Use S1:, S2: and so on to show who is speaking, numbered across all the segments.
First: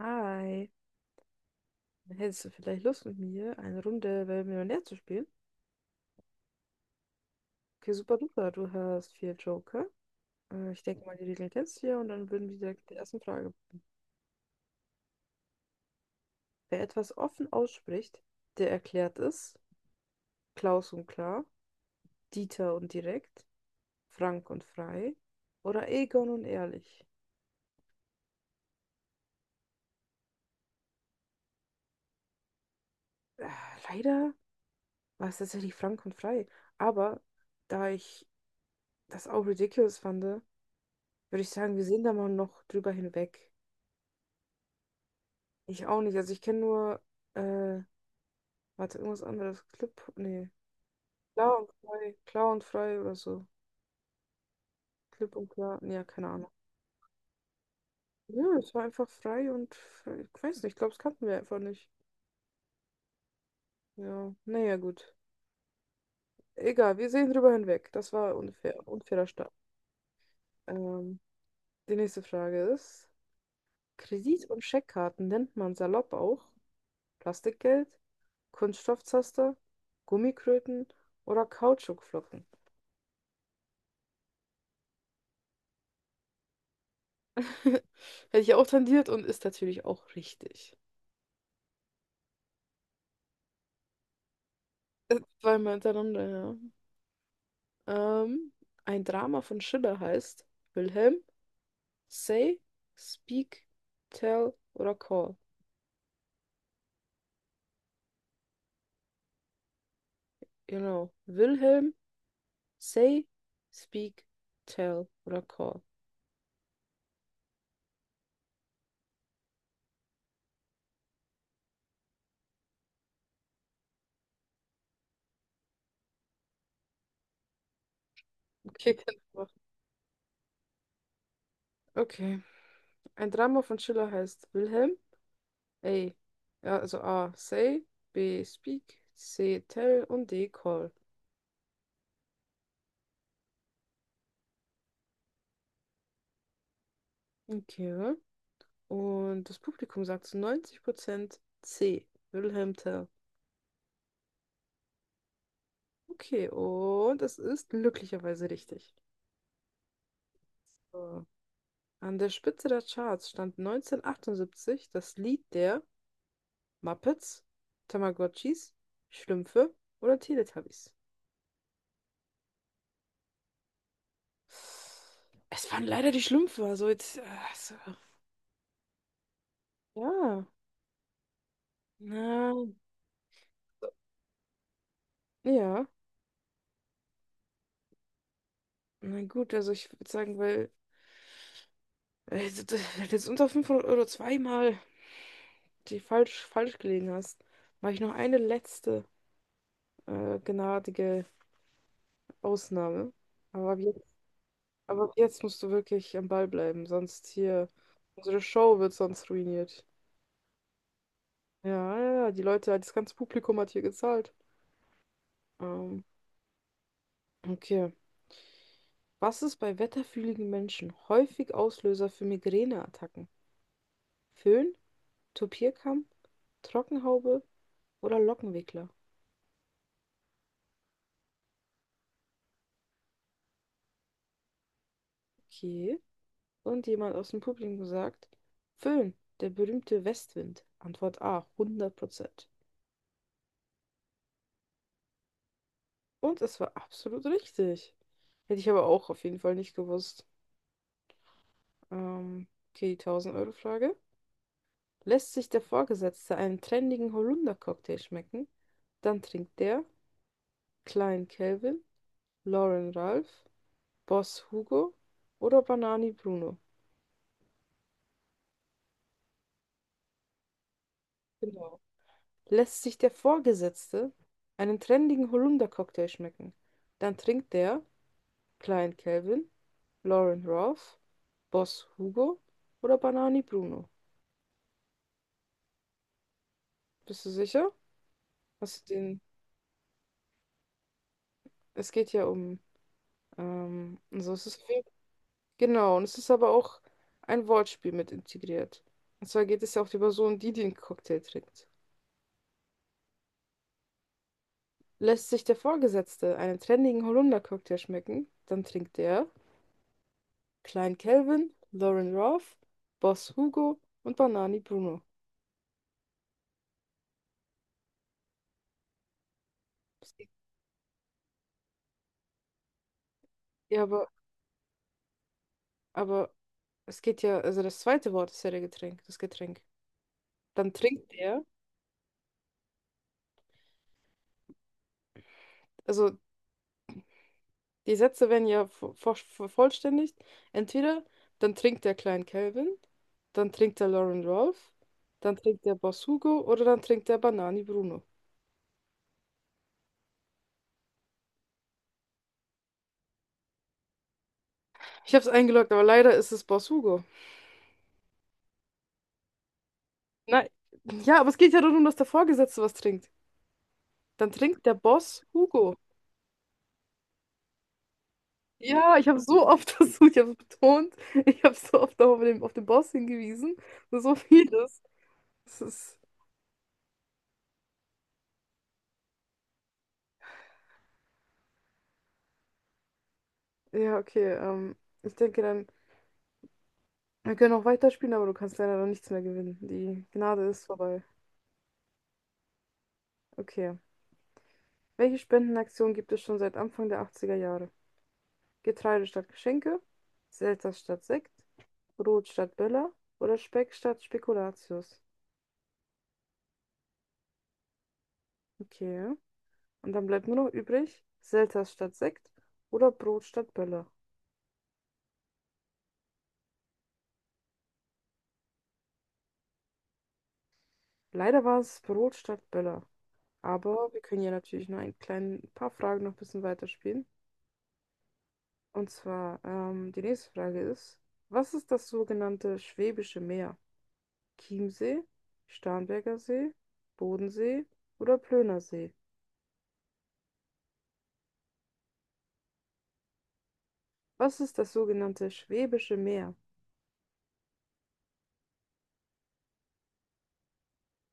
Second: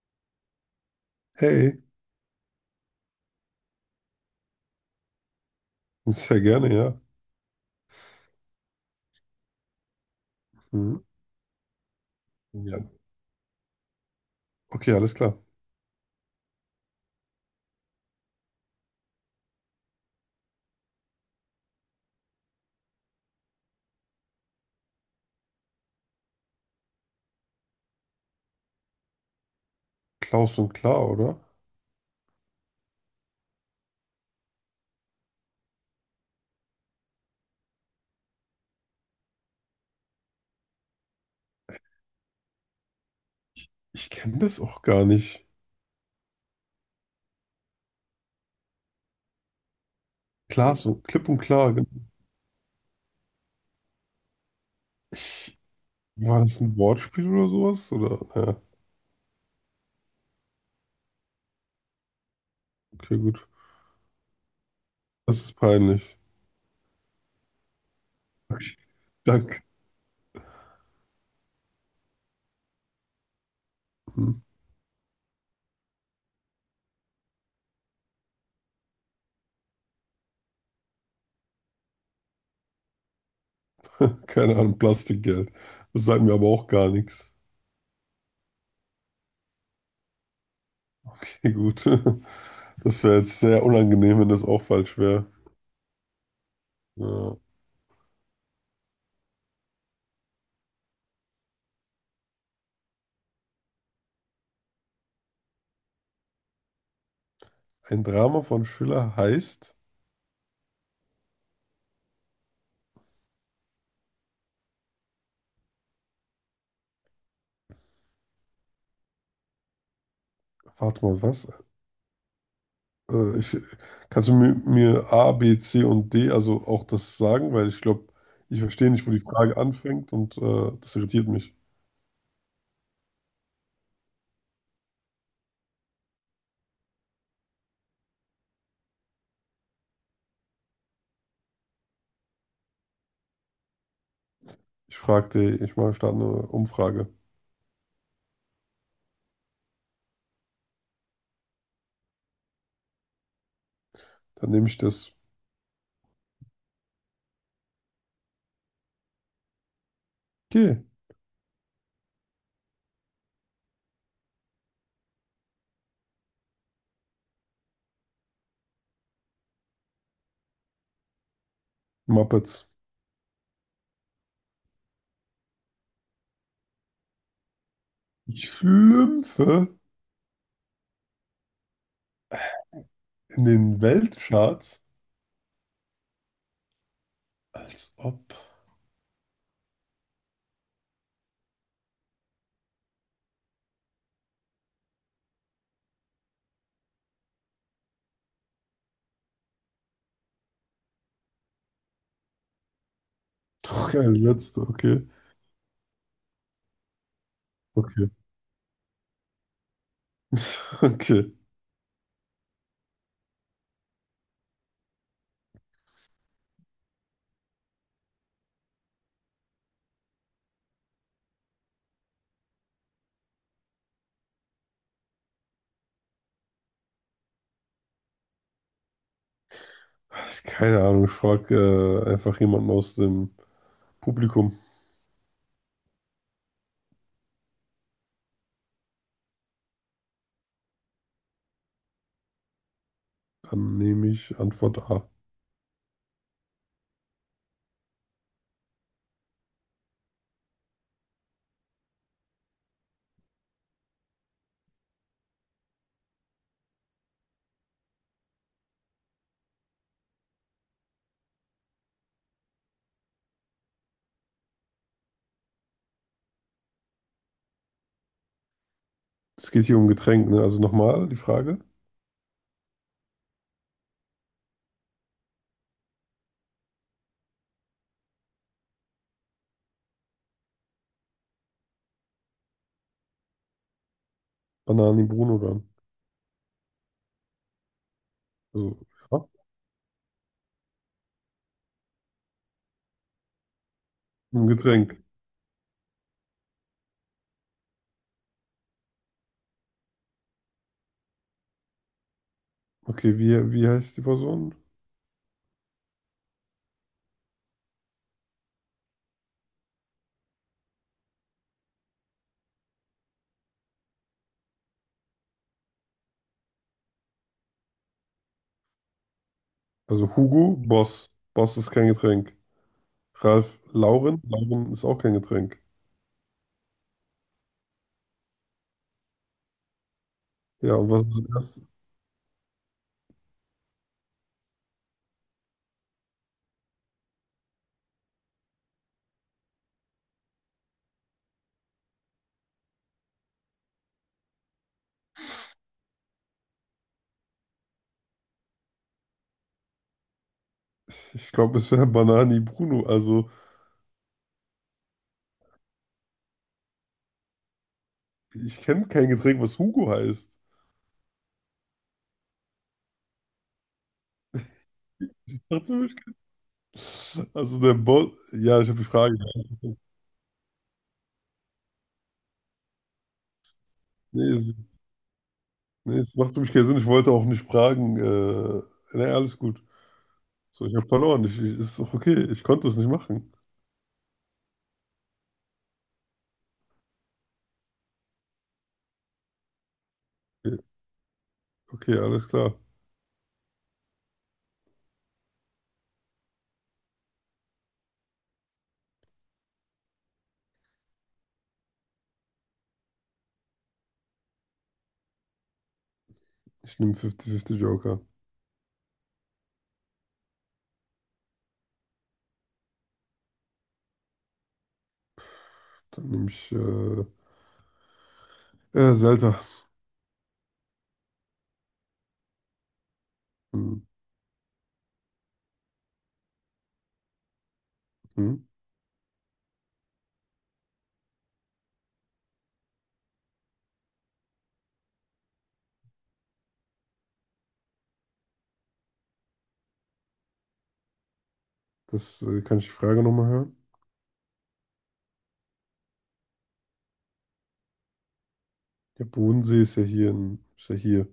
S1: Hi,
S2: Hey,
S1: hättest du vielleicht Lust mit mir, eine Runde Wer wird Millionär zu spielen?
S2: sehr gerne, ja.
S1: Okay, super duper, du hast vier Joker. Ich
S2: Mhm.
S1: denke mal, die Regeln kennst du ja und dann würden wir
S2: Ja.
S1: direkt mit der ersten Frage.
S2: Okay, alles klar.
S1: Wer etwas offen ausspricht, der erklärt es. Klaus und klar, Dieter und direkt, Frank und frei oder Egon und ehrlich.
S2: Klaus und klar, oder?
S1: Äh, Leider war es tatsächlich Frank und frei, aber da ich das auch ridiculous fand, würde ich sagen, wir sehen da mal noch drüber hinweg.
S2: Ich kenne das auch gar nicht.
S1: Ich auch nicht. Also ich kenne nur, äh, warte, irgendwas anderes. Clip, nee.
S2: Klaas und klipp und
S1: Klar und
S2: klar.
S1: frei. Klar und frei oder so. Clip und
S2: Ich,
S1: klar. Nee, ja, keine
S2: war
S1: Ahnung.
S2: das ein Wortspiel oder sowas? Oder?
S1: Ja,
S2: Ja,
S1: es war einfach frei und frei. Ich weiß nicht, ich glaube, es kannten wir einfach nicht.
S2: okay, gut.
S1: Ja, naja, gut.
S2: Das ist peinlich.
S1: Egal, wir sehen drüber hinweg. Das war
S2: Okay,
S1: unfair, unfairer Start.
S2: danke.
S1: Ähm, Die nächste Frage ist:
S2: Hm.
S1: Kredit- und Scheckkarten nennt man salopp auch Plastikgeld, Kunststoffzaster, Gummikröten oder Kautschukflocken?
S2: Keine Ahnung, Plastikgeld. Das sagt mir aber auch gar nichts.
S1: Hätte ich auch tendiert und ist natürlich auch richtig.
S2: Okay, gut. Das wäre jetzt sehr unangenehm, wenn das auch falsch wäre.
S1: Zweimal hintereinander,
S2: Ja.
S1: ja. Ein Drama von Schiller heißt Wilhelm, Say, Speak, Tell oder Call.
S2: Ein Drama von Schiller heißt.
S1: Genau. Wilhelm, Say, Speak, Tell oder Call.
S2: Warte mal, was? Äh, ich, Kannst du mir, A, B, C und D, also auch das sagen? Weil ich glaube, ich verstehe
S1: Okay,
S2: nicht, wo
S1: kann
S2: die
S1: ich
S2: Frage
S1: machen.
S2: anfängt, und das irritiert mich.
S1: Okay. Ein Drama von Schiller heißt Wilhelm, A. Ja, also A, Say, B, Speak, C, Tell und D, Call.
S2: Ich fragte, ich mache statt eine Umfrage.
S1: Okay, oder? Und das Publikum sagt zu 90% C. Wilhelm Tell.
S2: Dann nehme ich das.
S1: Okay, und es ist glücklicherweise richtig.
S2: Okay,
S1: So. An der Spitze der Charts stand 1978 das Lied der Muppets, Tamagotchis, Schlümpfe oder Teletubbies.
S2: Muppets.
S1: Es waren leider die Schlümpfe, also jetzt. Also,
S2: Ich schlümpfe
S1: ja, na,
S2: in den Weltcharts,
S1: ja,
S2: als ob.
S1: na gut, also ich würde sagen, weil jetzt unter 500 Euro zweimal die falsch gelegen hast, mache ich noch eine letzte gnadige Ausnahme. Aber ab
S2: Doch,
S1: jetzt,
S2: ja, die letzte,
S1: aber
S2: okay.
S1: ab jetzt musst du wirklich am Ball bleiben, sonst hier,
S2: Okay.
S1: unsere Show wird sonst ruiniert.
S2: Okay.
S1: Ja, ja, ja, die Leute, das ganze Publikum hat hier gezahlt. Ähm, okay. Was ist bei wetterfühligen Menschen häufig Auslöser für Migräneattacken? Föhn, Topierkamm, Trockenhaube oder Lockenwickler?
S2: Keine Ahnung, ich frage einfach jemanden aus dem Publikum.
S1: Okay. Und jemand aus dem Publikum sagt, Föhn, der berühmte Westwind. Antwort A, 100%.
S2: Dann nehme ich Antwort A.
S1: Und es war absolut richtig. Hätte ich aber auch auf jeden Fall nicht gewusst. Ähm, okay, die 1000-Euro-Frage. Lässt sich der Vorgesetzte einen trendigen Holunder-Cocktail schmecken, dann trinkt der Klein Calvin, Lauren Ralph, Boss Hugo oder Banani Bruno.
S2: Es geht hier um Getränk, ne? Also nochmal die Frage.
S1: Genau. Lässt sich der Vorgesetzte einen trendigen Holunder-Cocktail schmecken, dann trinkt der Klein Calvin, Lauren Ralph, Boss Hugo oder Banani Bruno?
S2: Banani Bruno dann.
S1: Bist du sicher?
S2: Also,
S1: Hast du den?
S2: ja,
S1: Es geht ja um. Also es
S2: um
S1: ist viel,
S2: Getränk.
S1: genau, und es ist aber auch ein Wortspiel mit integriert. Und zwar geht es ja auch die Person, die den Cocktail trinkt.
S2: Okay, wie heißt die Person?
S1: Lässt sich der Vorgesetzte einen trendigen Holunder-Cocktail schmecken, dann trinkt er Klein Calvin, Lauren Ralph, Boss Hugo und Banani Bruno.
S2: Also Hugo Boss. Boss ist kein Getränk. Ralf
S1: Ja, aber,
S2: Lauren. Lauren ist auch kein Getränk.
S1: aber es geht ja, also das zweite Wort ist ja der Getränk, das Getränk. Dann
S2: Ja, und was
S1: trinkt
S2: ist
S1: er,
S2: das?
S1: also die Sätze werden ja vervollständigt. Entweder dann trinkt der Klein Calvin, dann trinkt der Lauren Rolf, dann trinkt der Boss Hugo oder dann trinkt der Banani Bruno.
S2: Ich glaube, es wäre Banani Bruno. Also,
S1: Ich habe es eingeloggt, aber leider ist es Boss Hugo.
S2: ich kenne kein Getränk, was Hugo heißt.
S1: Nein, ja, aber es geht ja darum, dass der Vorgesetzte was trinkt. Dann trinkt der Boss Hugo.
S2: Also der Boss. Ja, ich habe die
S1: Ja, ich
S2: Frage.
S1: habe so oft versucht, ich habe es betont, ich habe so oft auf den Boss hingewiesen. So
S2: Nee, es-
S1: vieles. Das ist.
S2: Nee, es macht für mich keinen Sinn. Ich wollte auch nicht fragen. Nee, alles gut. So, ich habe verloren. Ist doch okay. Ich konnte es nicht machen.
S1: Ja, okay. Ich denke dann, wir können auch weiterspielen, aber du kannst leider noch nichts mehr gewinnen. Die Gnade
S2: Okay,
S1: ist vorbei.
S2: okay, alles klar.
S1: Okay. Welche Spendenaktion gibt es schon seit Anfang der achtziger Jahre? Getreide statt Geschenke, Selter statt Sekt, Brot statt Böller oder Speck statt Spekulatius?
S2: Ich nehme 50-50 Joker.
S1: Okay. Und dann bleibt nur noch übrig, Selters statt Sekt oder Brot statt Böller.
S2: Dann nehme ich Zelda.
S1: Leider war es Brot statt Böller.
S2: Hm,
S1: Aber wir können ja natürlich noch ein klein, paar Fragen noch ein bisschen weiterspielen.
S2: hm.
S1: Und zwar, die nächste Frage ist, was ist das sogenannte Schwäbische Meer? Chiemsee, Starnberger See, Bodensee oder Plöner See?
S2: Das kann ich die Frage nochmal hören?
S1: Was ist das sogenannte Schwäbische Meer?
S2: Der Bodensee ist ja hier in, ist ja hier.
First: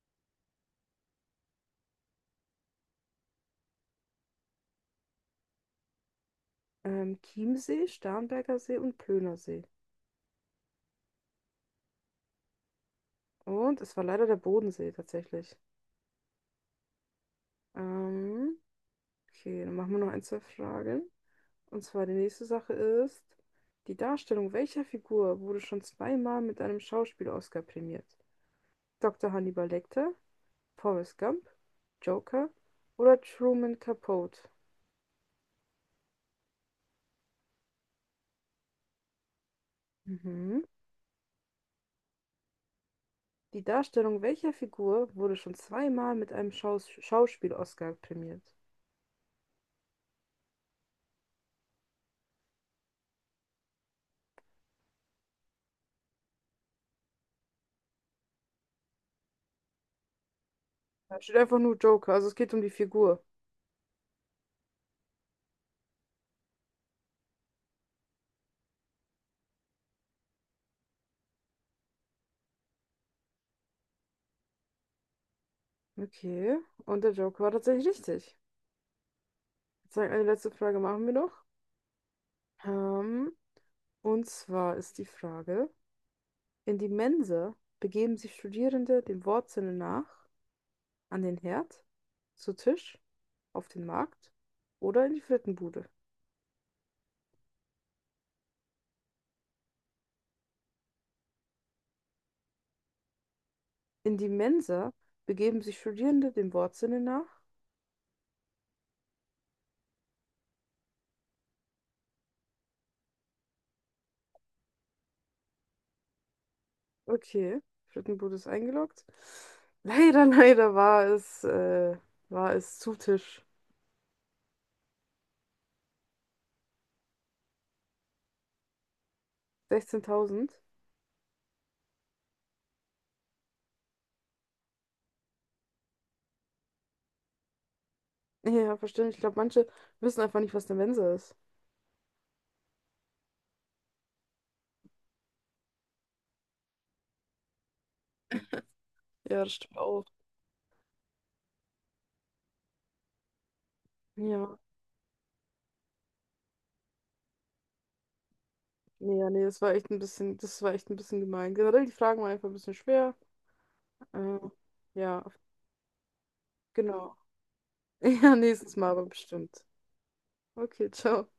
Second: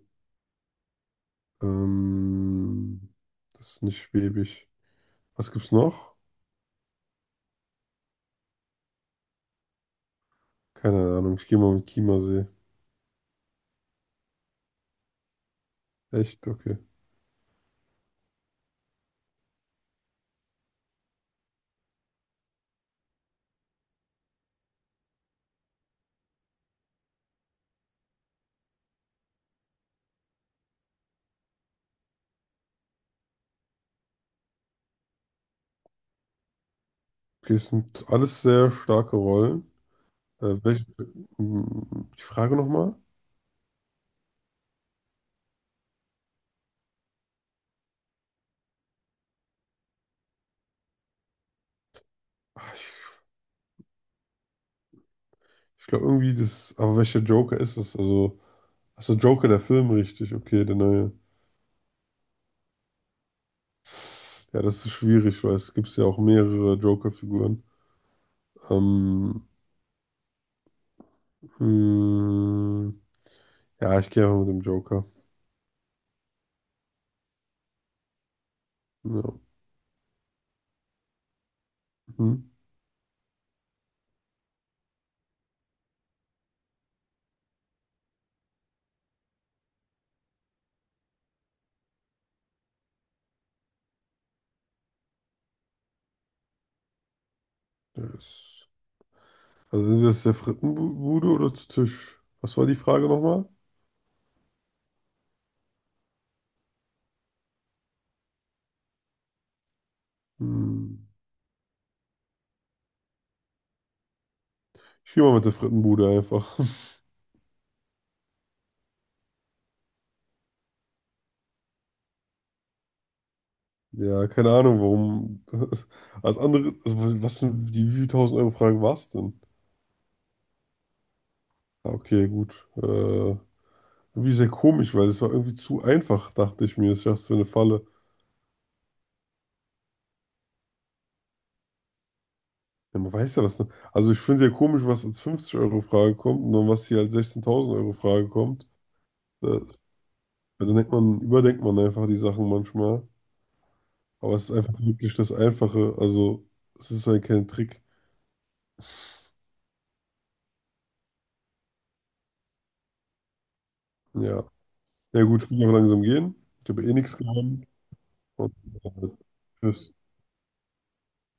S2: Ähm, das ist nicht schwäbisch. Was gibt's noch?
S1: Chiemsee, Starnberger See und Plöner See.
S2: Keine Ahnung. Ich gehe mal mit Chiemsee.
S1: Und es war leider der Bodensee tatsächlich.
S2: Echt? Okay.
S1: Ähm, okay, dann machen wir noch ein, zwei Fragen. Und zwar die nächste Sache ist, die Darstellung welcher Figur wurde schon zweimal mit einem Schauspiel-Oscar prämiert? Dr. Hannibal Lecter, Forrest Gump, Joker oder Truman Capote?
S2: Okay, es sind alles sehr starke Rollen. Äh,
S1: Mhm.
S2: welche, die Frage nochmal?
S1: Die Darstellung welcher Figur wurde schon zweimal mit einem Schauspiel-Oscar prämiert?
S2: Ich, ich glaube irgendwie das, aber welcher Joker ist es? Also. Achso, Joker, der Film, richtig. Okay, der neue.
S1: Da steht einfach nur Joker, also es geht um die Figur.
S2: Ja, das ist schwierig, weil es gibt ja auch mehrere Joker-Figuren. Ähm, hm, ja, ich gehe einfach mit dem Joker.
S1: Okay, und der Joker war tatsächlich richtig.
S2: Ja.
S1: Ich würde sagen, eine letzte Frage machen wir noch.
S2: Hm,
S1: Ähm, und zwar ist die Frage: In die Mensa begeben sich Studierende dem Wortsinne nach an den Herd, zu Tisch, auf den Markt oder in die Frittenbude?
S2: der ist, also sind das der Frittenbude oder zu Tisch? Was war die Frage nochmal?
S1: In die Mensa begeben sich Studierende dem Wortsinne nach.
S2: Hm, ich gehe mal mit der Frittenbude einfach.
S1: Okay, Frittenbude ist eingeloggt. Leider, war es zu Tisch.
S2: Ja, keine Ahnung, warum. Als andere, also was für die wie viel tausend Euro Frage war es denn?
S1: 16.000.
S2: Ah, okay, gut. Irgendwie sehr komisch, weil es war irgendwie zu einfach, dachte ich mir. Ich dachte, so eine Falle.
S1: Ja, verständlich. Ich glaube, manche wissen einfach nicht, was eine Mensa ist.
S2: Ja, man weiß ja was. Ne? Also ich finde sehr komisch, was als 50-Euro-Frage kommt und dann was hier als 16.000-Euro-Frage kommt.
S1: Ja, das
S2: Das,
S1: stimmt auch.
S2: ja, dann denkt man, überdenkt man einfach die Sachen manchmal. Aber es ist
S1: Ja,
S2: einfach wirklich das Einfache. Also es ist halt kein Trick.
S1: ja, nee, das war echt ein bisschen, das war echt ein bisschen gemein. Generell, die Fragen waren einfach ein bisschen schwer. Äh,
S2: Ja. Ja
S1: ja,
S2: gut, ich muss noch langsam gehen. Ich habe eh
S1: genau.
S2: nichts gewonnen.
S1: Ja,
S2: Und
S1: nächstes Mal aber
S2: äh,
S1: bestimmt.
S2: tschüss.
S1: Okay, ciao.